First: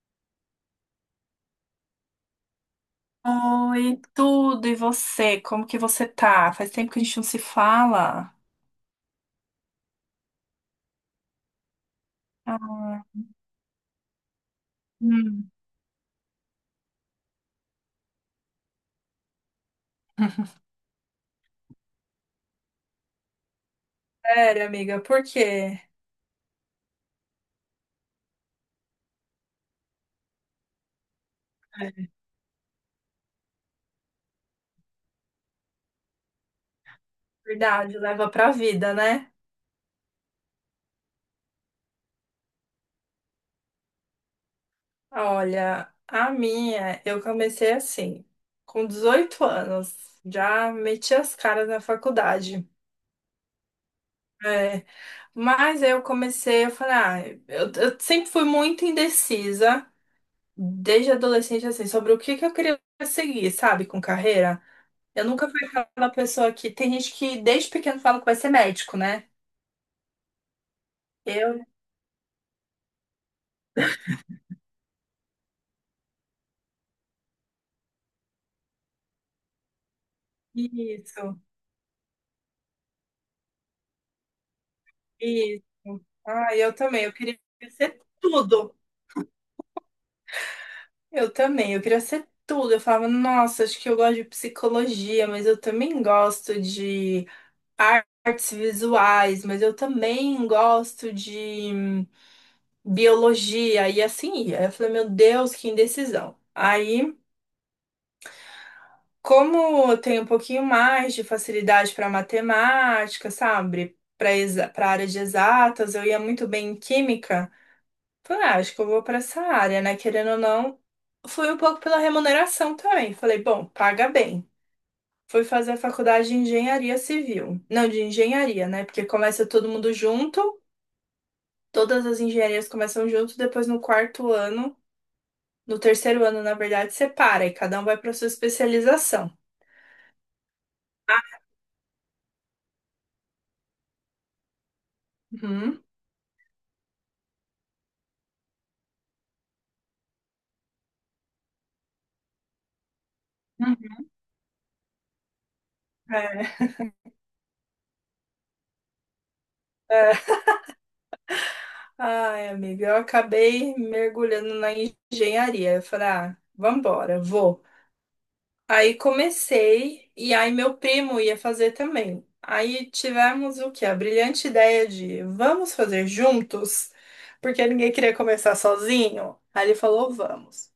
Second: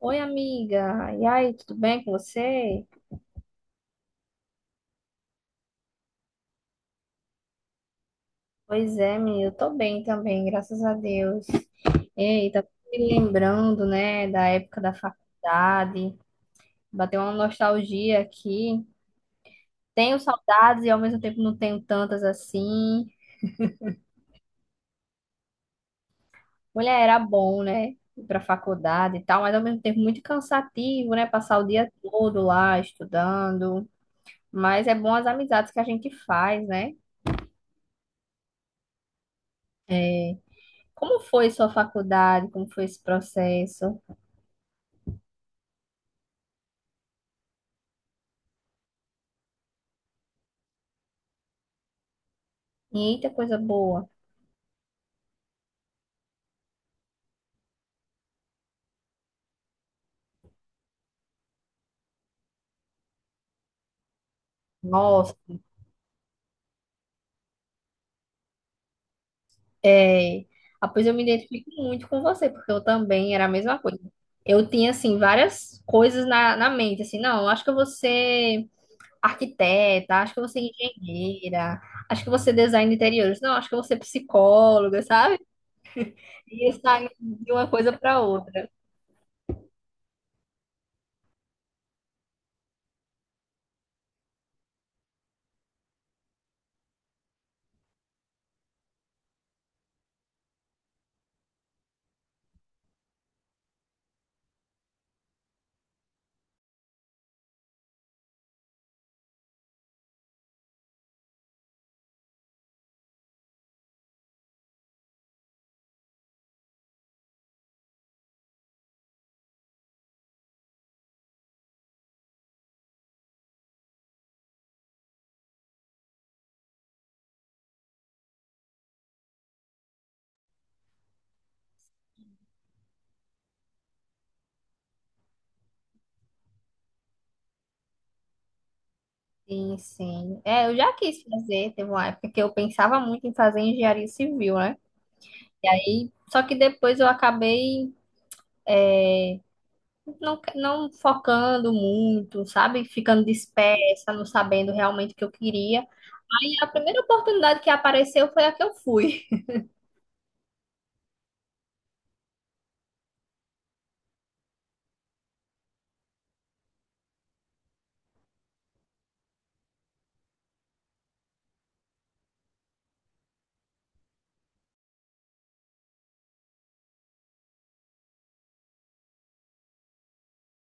Oi, amiga. E aí, tudo bem com você? Oi, tudo, e você? Como que você tá? Faz tempo que a gente não se fala. Pois é, menina, eu tô bem também, graças a Deus. Ei, tá me Ah. lembrando, né, da época da Hum. faculdade, bateu uma nostalgia aqui. Tenho saudades e ao mesmo tempo não tenho tantas assim. Sério, amiga, por quê? Mulher, era bom, né, ir pra faculdade e tal, mas ao mesmo tempo muito cansativo, né, passar o dia todo lá estudando. Mas é bom as amizades que a gente faz, né? Verdade, leva pra vida, né? É, como foi sua faculdade? Como foi esse processo? Olha, a minha, eu comecei assim, com 18 anos, já meti as caras na faculdade. Eita, coisa boa. É, mas eu comecei, eu falei, ah, eu sempre fui muito indecisa, desde adolescente, assim, sobre o que que eu queria seguir, sabe, com carreira. Eu Nossa, nunca fui aquela pessoa que. Tem gente que desde pequeno fala que vai ser médico, né? é. Ah, pois eu me Eu. identifico muito com você, porque eu também era a mesma coisa. Eu tinha, assim, várias coisas na mente, assim, não, acho que eu vou ser arquiteta, acho que eu vou ser Isso, engenheira, acho que eu vou ser design de interiores, não, acho que eu vou ser psicóloga, sabe? isso. Ah, E eu eu também. saí Eu queria de uma coisa ser para outra. tudo. Eu também. Eu queria ser tudo. Eu falava, nossa, acho que eu gosto de psicologia, mas eu também gosto de artes visuais, mas eu também gosto de biologia. E assim ia. Eu falei, meu Deus, que indecisão. Aí. Como eu tenho um pouquinho mais de facilidade para matemática, sabe? Para área de exatas, eu ia muito bem em química. Falei, ah, acho que eu vou para essa área, né? Querendo ou não, fui um pouco pela remuneração também. Falei, bom, paga bem. Fui fazer a faculdade de engenharia civil. Não, de engenharia, né? Porque começa todo mundo junto, todas as engenharias começam junto, depois no quarto ano, no terceiro ano, na verdade, separa e cada um vai para sua especialização. Sim, sim. É, eu já quis fazer, teve uma época que eu pensava muito em fazer engenharia civil, né? E Uhum. aí, só que depois eu acabei não focando muito, sabe? Ficando Uhum. dispersa, não sabendo realmente o que eu queria. Aí a primeira oportunidade que apareceu foi a que eu fui. É. Ai, amiga, eu acabei mergulhando na engenharia. Eu falei, ah, vambora, vou. Aí comecei, e aí meu primo ia fazer também. Aí tivemos o quê? A brilhante ideia de vamos fazer juntos, porque ninguém queria começar sozinho. Aí ele falou, vamos.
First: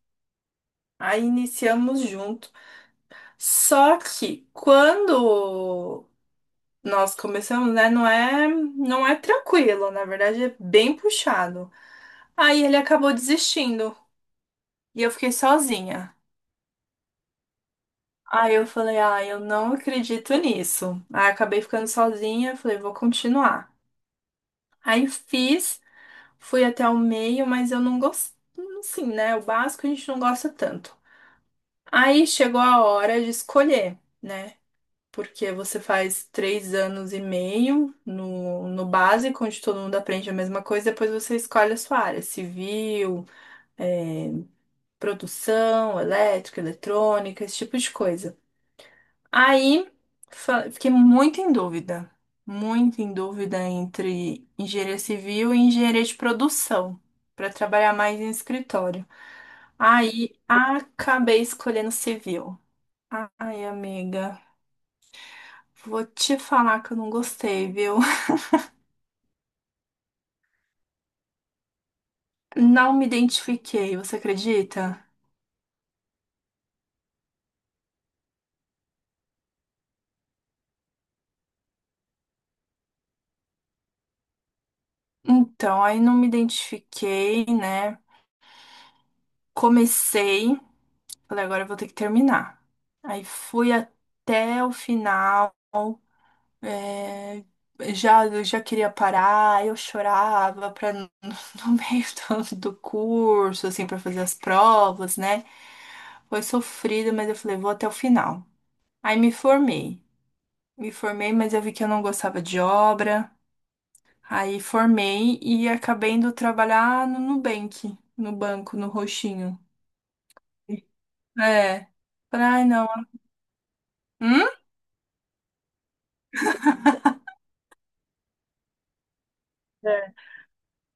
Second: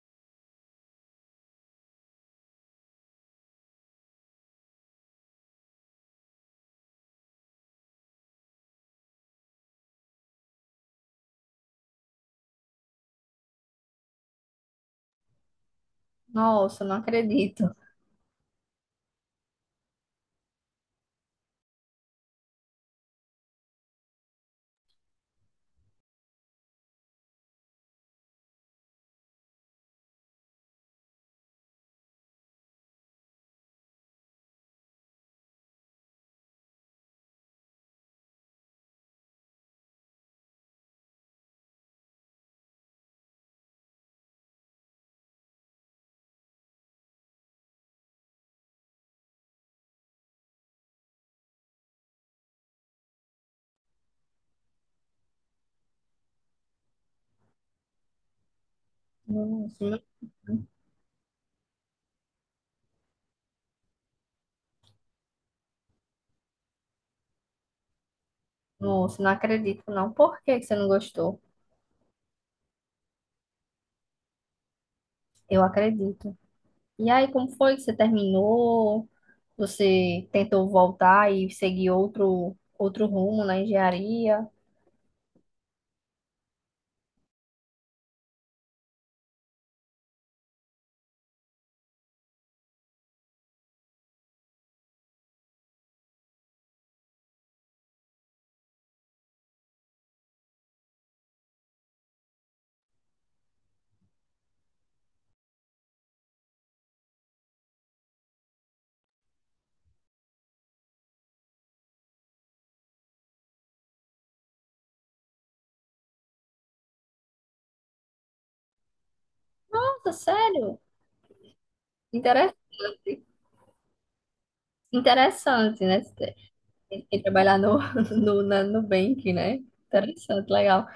Aí iniciamos junto. Só que quando nós começamos, né, não é tranquilo, na verdade é bem puxado. Aí ele acabou desistindo. E eu fiquei sozinha. Nossa, não acredito. Aí eu falei, ah, eu não acredito nisso. Aí acabei ficando sozinha, falei, vou continuar. Aí fiz, fui até o meio, mas eu não gostei, assim, né? O básico a gente não gosta tanto. Aí chegou a hora de escolher, né? Porque você faz 3 anos e meio no básico, onde todo mundo aprende a mesma coisa, depois você escolhe a sua área, civil, eh, produção, elétrica, eletrônica, esse tipo de coisa. Aí fiquei muito em dúvida entre engenharia civil e engenharia de produção, para trabalhar mais em escritório. Nossa, Aí não, acabei escolhendo civil. Ai, amiga, vou te falar que eu não gostei, viu? nossa, não acredito, não. Por que que você não gostou? Não me identifiquei, você acredita? Eu acredito. E aí, como foi que você terminou? Você tentou voltar e seguir outro rumo na engenharia? Então, aí não me identifiquei, né? Comecei, falei, agora eu vou ter que terminar. Aí fui até o final. É, já, eu já queria parar, eu chorava pra, no no meio do curso, assim, pra fazer as provas, né? Foi sofrido, mas eu falei, vou até o final. Aí me formei. Me formei, mas eu vi que eu não gostava de obra. Aí formei e acabei indo trabalhar no Nubank, no banco, no roxinho. Nossa, sério? É. Falei, Interessante, ai, não. Hum? interessante, né? E trabalhar no Nubank, né? É. Interessante, legal.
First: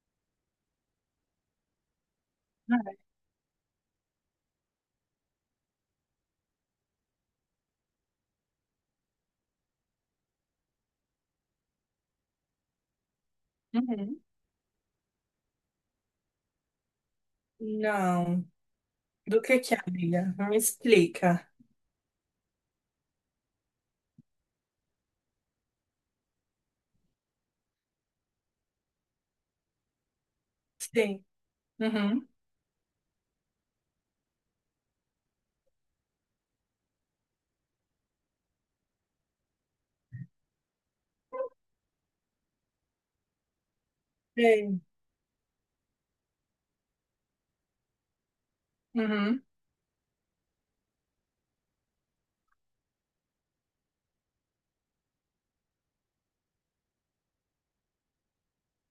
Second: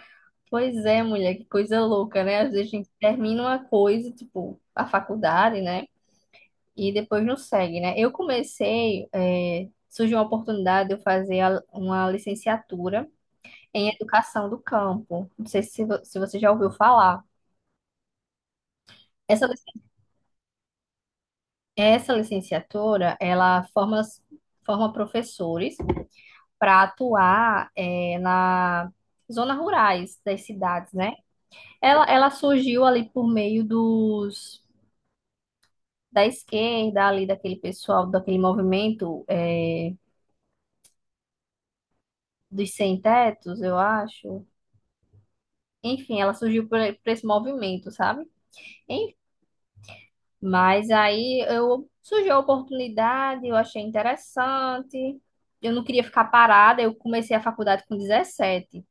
Pois é, mulher, que coisa louca, né? Às vezes a gente termina uma coisa, tipo, a faculdade, né? E depois não segue, né? Eu comecei, é, surgiu uma oportunidade de eu fazer uma licenciatura em Uhum. educação do campo. Não sei se você já ouviu falar. Não. Do Essa, lic- que é, amiga? Me explica. essa licenciatura, ela forma professores para atuar, na zonas rurais das cidades, né? Sim. Ela, Uhum. ela surgiu ali por meio dos da esquerda, ali daquele pessoal, daquele movimento dos sem-tetos, eu acho. Sei. Enfim, ela surgiu por esse movimento, sabe? Em- Uhum. mas aí eu surgiu a oportunidade, eu achei interessante. Eu não queria ficar parada, eu comecei a faculdade com 17.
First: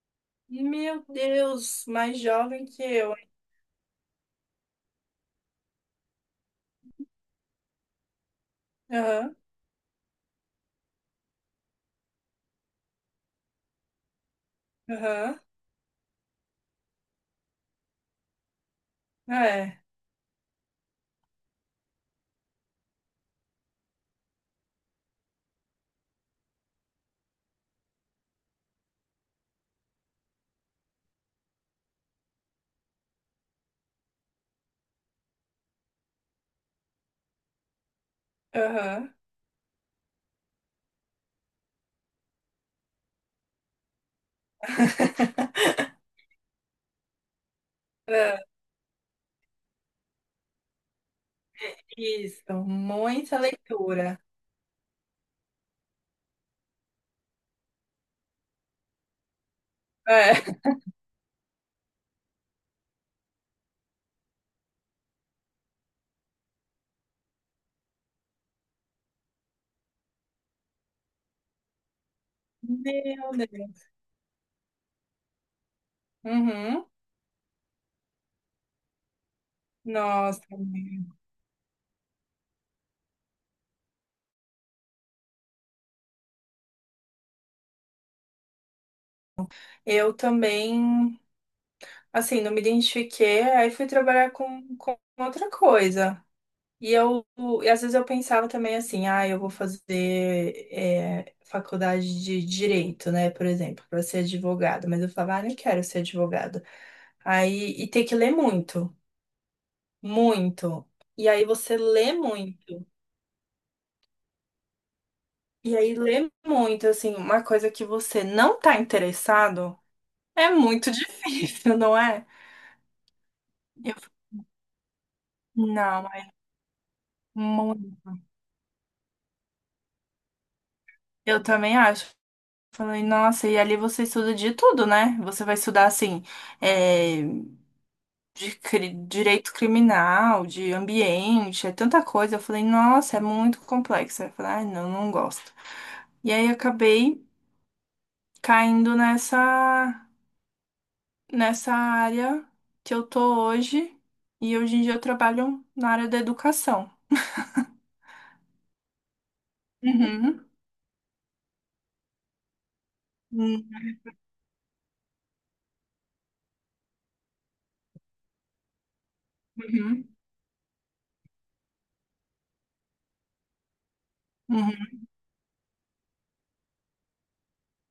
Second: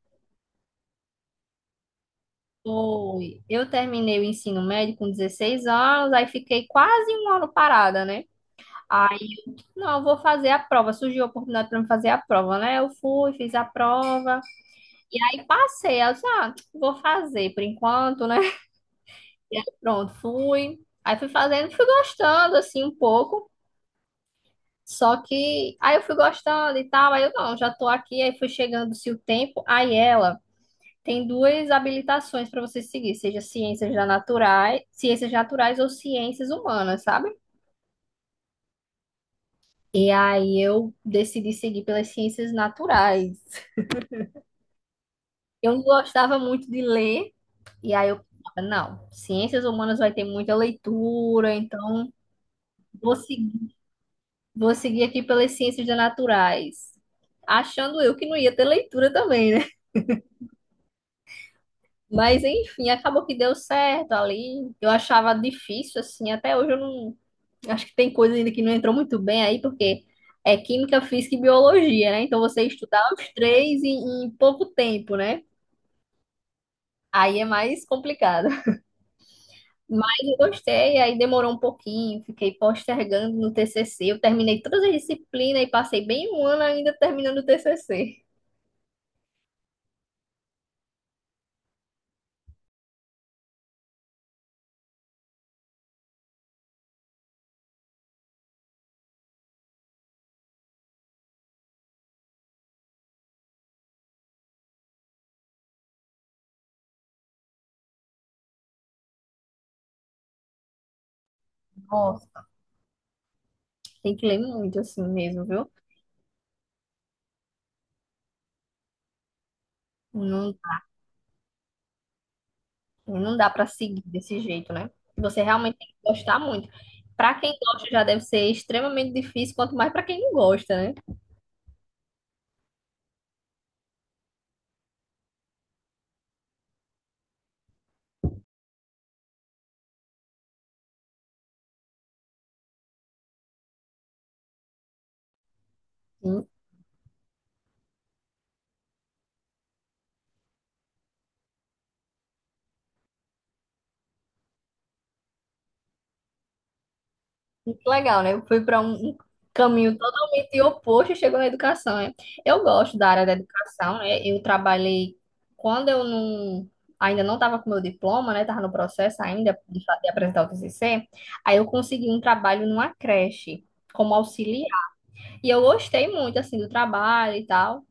Meu Deus, mais jovem que eu, hein? Foi. Eu terminei o ensino médio com 16 anos, aí fiquei quase um ano parada, né? Aham, Não, eu vou fazer a prova. Surgiu a oportunidade para me fazer a prova, né? Eu fui, fiz a prova. E aham, aí passei. Aí eu disse, ah, vou fazer por enquanto, né? E aí é, pronto, fui. Aí fui fazendo, fui gostando, assim, um pouco. Só que aí eu fui gostando e tal. Aí eu, não, já tô aqui. Aí fui chegando-se o tempo. Aí ela tem duas habilitações para você seguir, seja ciências da naturais, ciências naturais ou ciências humanas, sabe? aham. E aí eu decidi seguir pelas ciências naturais. Eu não gostava muito de ler, e aí eu É. pensava, não, ciências humanas vai ter muita leitura, então Isso, vou muita seguir, leitura. vou seguir aqui pelas ciências naturais. Achando eu que não ia ter leitura também, né? É. Mas enfim, acabou que deu certo ali. Eu achava difícil, assim, até hoje eu não. Acho que tem coisa ainda que não entrou muito bem aí, porque é química, física e biologia, né? Então você estudar os Meu três Deus. em pouco tempo, né? Uhum. Aí é mais complicado. Mas eu Nossa, gostei, meu. aí demorou um pouquinho, fiquei postergando no TCC. Eu terminei todas as disciplinas e passei bem um ano ainda terminando o TCC. Eu também, assim, não me identifiquei, aí fui trabalhar com outra coisa. E eu, e às vezes eu pensava também assim, ah, eu vou fazer é, faculdade de direito, né, por exemplo, para ser advogado. Mas eu falava, ah, não quero ser advogado. Aí, e tem que ler muito, muito. E aí você lê Nossa, muito. tem que ler muito assim mesmo, viu? E aí lê muito, assim, uma coisa que você não tá interessado é Não, muito difícil, não é? não dá pra Eu seguir falei, desse jeito, né? Você realmente tem que não, é gostar muito. Pra quem gosta muito. já deve ser extremamente difícil, quanto mais pra quem não gosta, né? Eu também acho. Falei, nossa, e ali você estuda de tudo, né? Você vai estudar, assim, eh, de direito criminal, de ambiente, é tanta coisa. Eu falei, nossa, é muito complexo. Aí eu falei, ai, não, não gosto. E Sim, aí eu acabei caindo nessa área que eu tô hoje, e hoje em dia eu trabalho na área da educação. muito legal, né? Eu fui para um caminho Uhum. totalmente oposto e chegou na educação, né? Eu gosto da área da Uhum. educação, né? Eu trabalhei quando eu ainda não estava com meu diploma, né? Estava no processo ainda de apresentar o TCC. Aí eu consegui um trabalho numa creche como auxiliar. Uhum. E eu gostei muito assim do trabalho e tal.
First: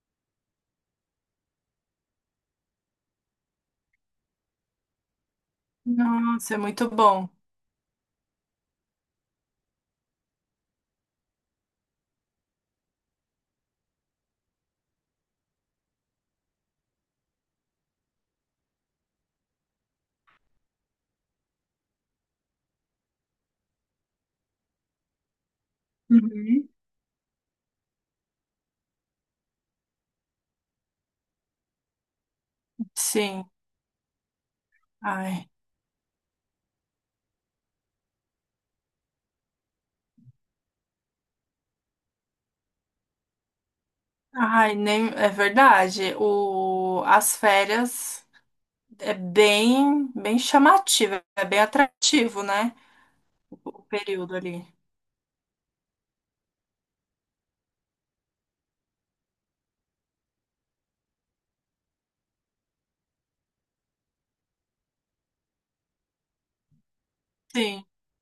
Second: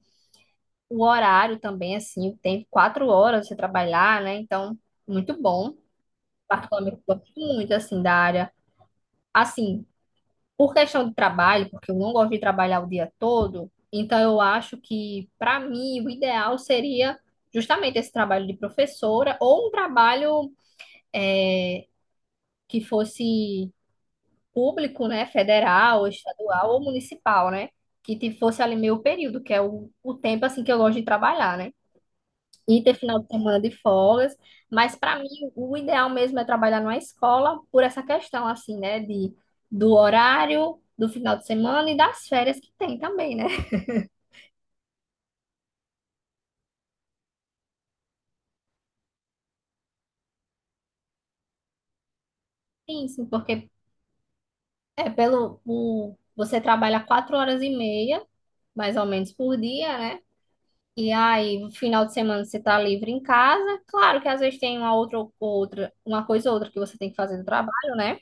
O horário também assim, tem 4 horas você trabalhar, né? Então, muito bom. Nossa, é muito Particularmente bom. gosto muito assim da área. Assim, por questão de trabalho, porque eu não gosto de trabalhar o dia todo, então eu acho que, para mim, o ideal seria justamente esse trabalho de professora ou um trabalho que fosse público, né, federal, Uhum. estadual ou municipal, né, que fosse ali meio período, que é o tempo, assim, que eu gosto de trabalhar, né, e ter final de Sim. semana de folgas, mas para mim Ai. o ideal mesmo é trabalhar numa escola por essa questão, assim, né, de, do horário, do final de semana e das férias que tem também, né? Ai, nem é verdade. O, as férias. É bem, bem chamativo, é bem atrativo, né? Sim, sim, O porque o período ali. é pelo o, você trabalha 4 horas e meia, mais ou menos por dia, né? E aí, no final de semana você tá livre em casa. Claro que às vezes tem uma coisa ou outra que você tem que fazer no Sim. trabalho, né?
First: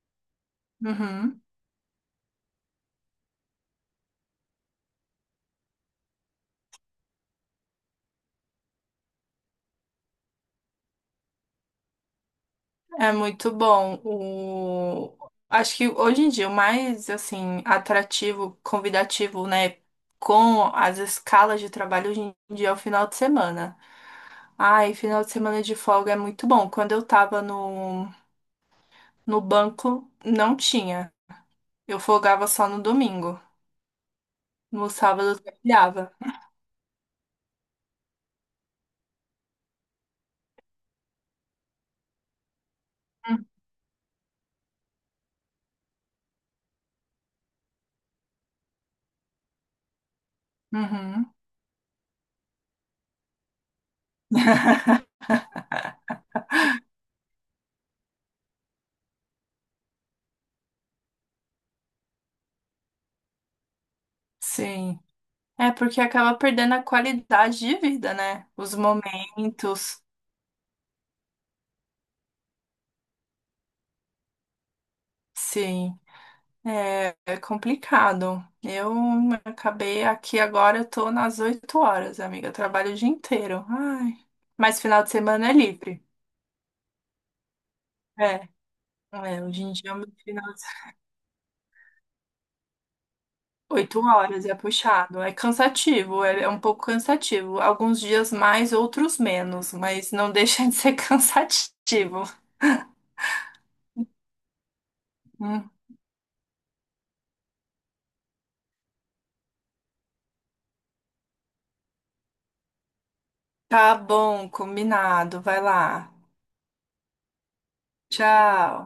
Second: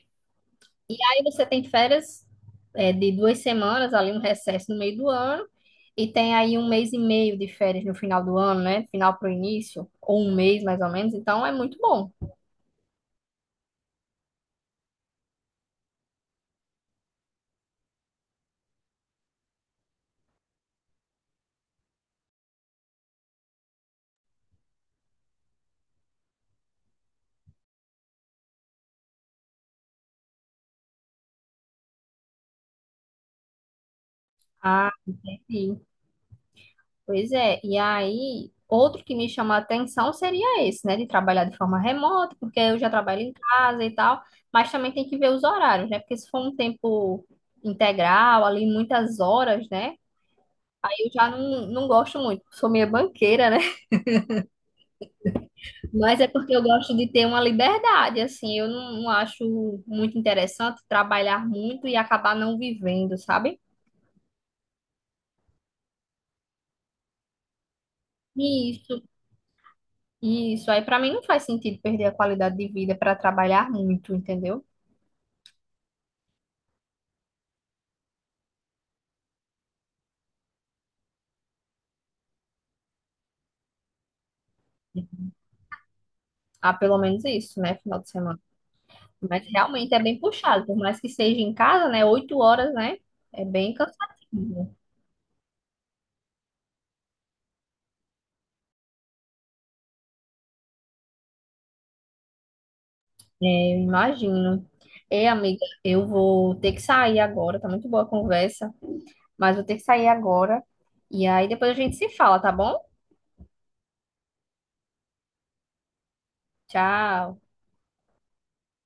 Aí Uhum. você tem férias é, de 2 semanas, ali um recesso no meio do ano, e tem aí um mês e meio de férias no final do ano, né? Final pro início, ou um mês mais ou menos, então é muito bom. É muito bom. O... Acho que hoje em dia o mais assim atrativo, convidativo, né, com as escalas de trabalho hoje em dia é o final de semana. Ai, final de semana de folga é muito bom. Quando eu tava no banco, não tinha. Eu folgava só no domingo. No Ah, sábado eu sim, trabalhava. pois é, e aí, outro que me chama a atenção seria esse, né, de trabalhar de forma remota, porque eu já trabalho em casa e tal, mas também tem que ver os horários, né, porque se for um tempo integral, ali muitas horas, né, aí eu já Uhum. não gosto muito, sou meio banqueira, né, mas é porque eu gosto de ter uma liberdade, assim, eu não acho muito interessante trabalhar muito e acabar não vivendo, sabe? Sim. É porque acaba perdendo a qualidade de vida, né? Os Isso, momentos. isso, aí pra mim não faz sentido perder a qualidade de vida para trabalhar muito, entendeu? Sim, é, é complicado. Eu acabei aqui agora, eu tô nas 8 horas, amiga. Eu trabalho o dia inteiro. Ai. Mas final de semana é livre. Ah, pelo menos isso, né? Final de semana. É, é, Mas hoje em dia, realmente é é meu bem final de puxado, por semana, mais que seja em casa, né? 8 horas, né? É bem 8 horas é cansativo. puxado. É cansativo, é, é um pouco cansativo. Alguns dias mais, outros menos, mas não deixa de ser cansativo. É, eu imagino. Ei, amiga, Hum. eu vou ter que sair agora. Tá muito boa a conversa, mas vou ter que sair agora. E aí depois a gente se fala, tá bom? Tá bom, combinado. Vai lá. Tchau. Tchau.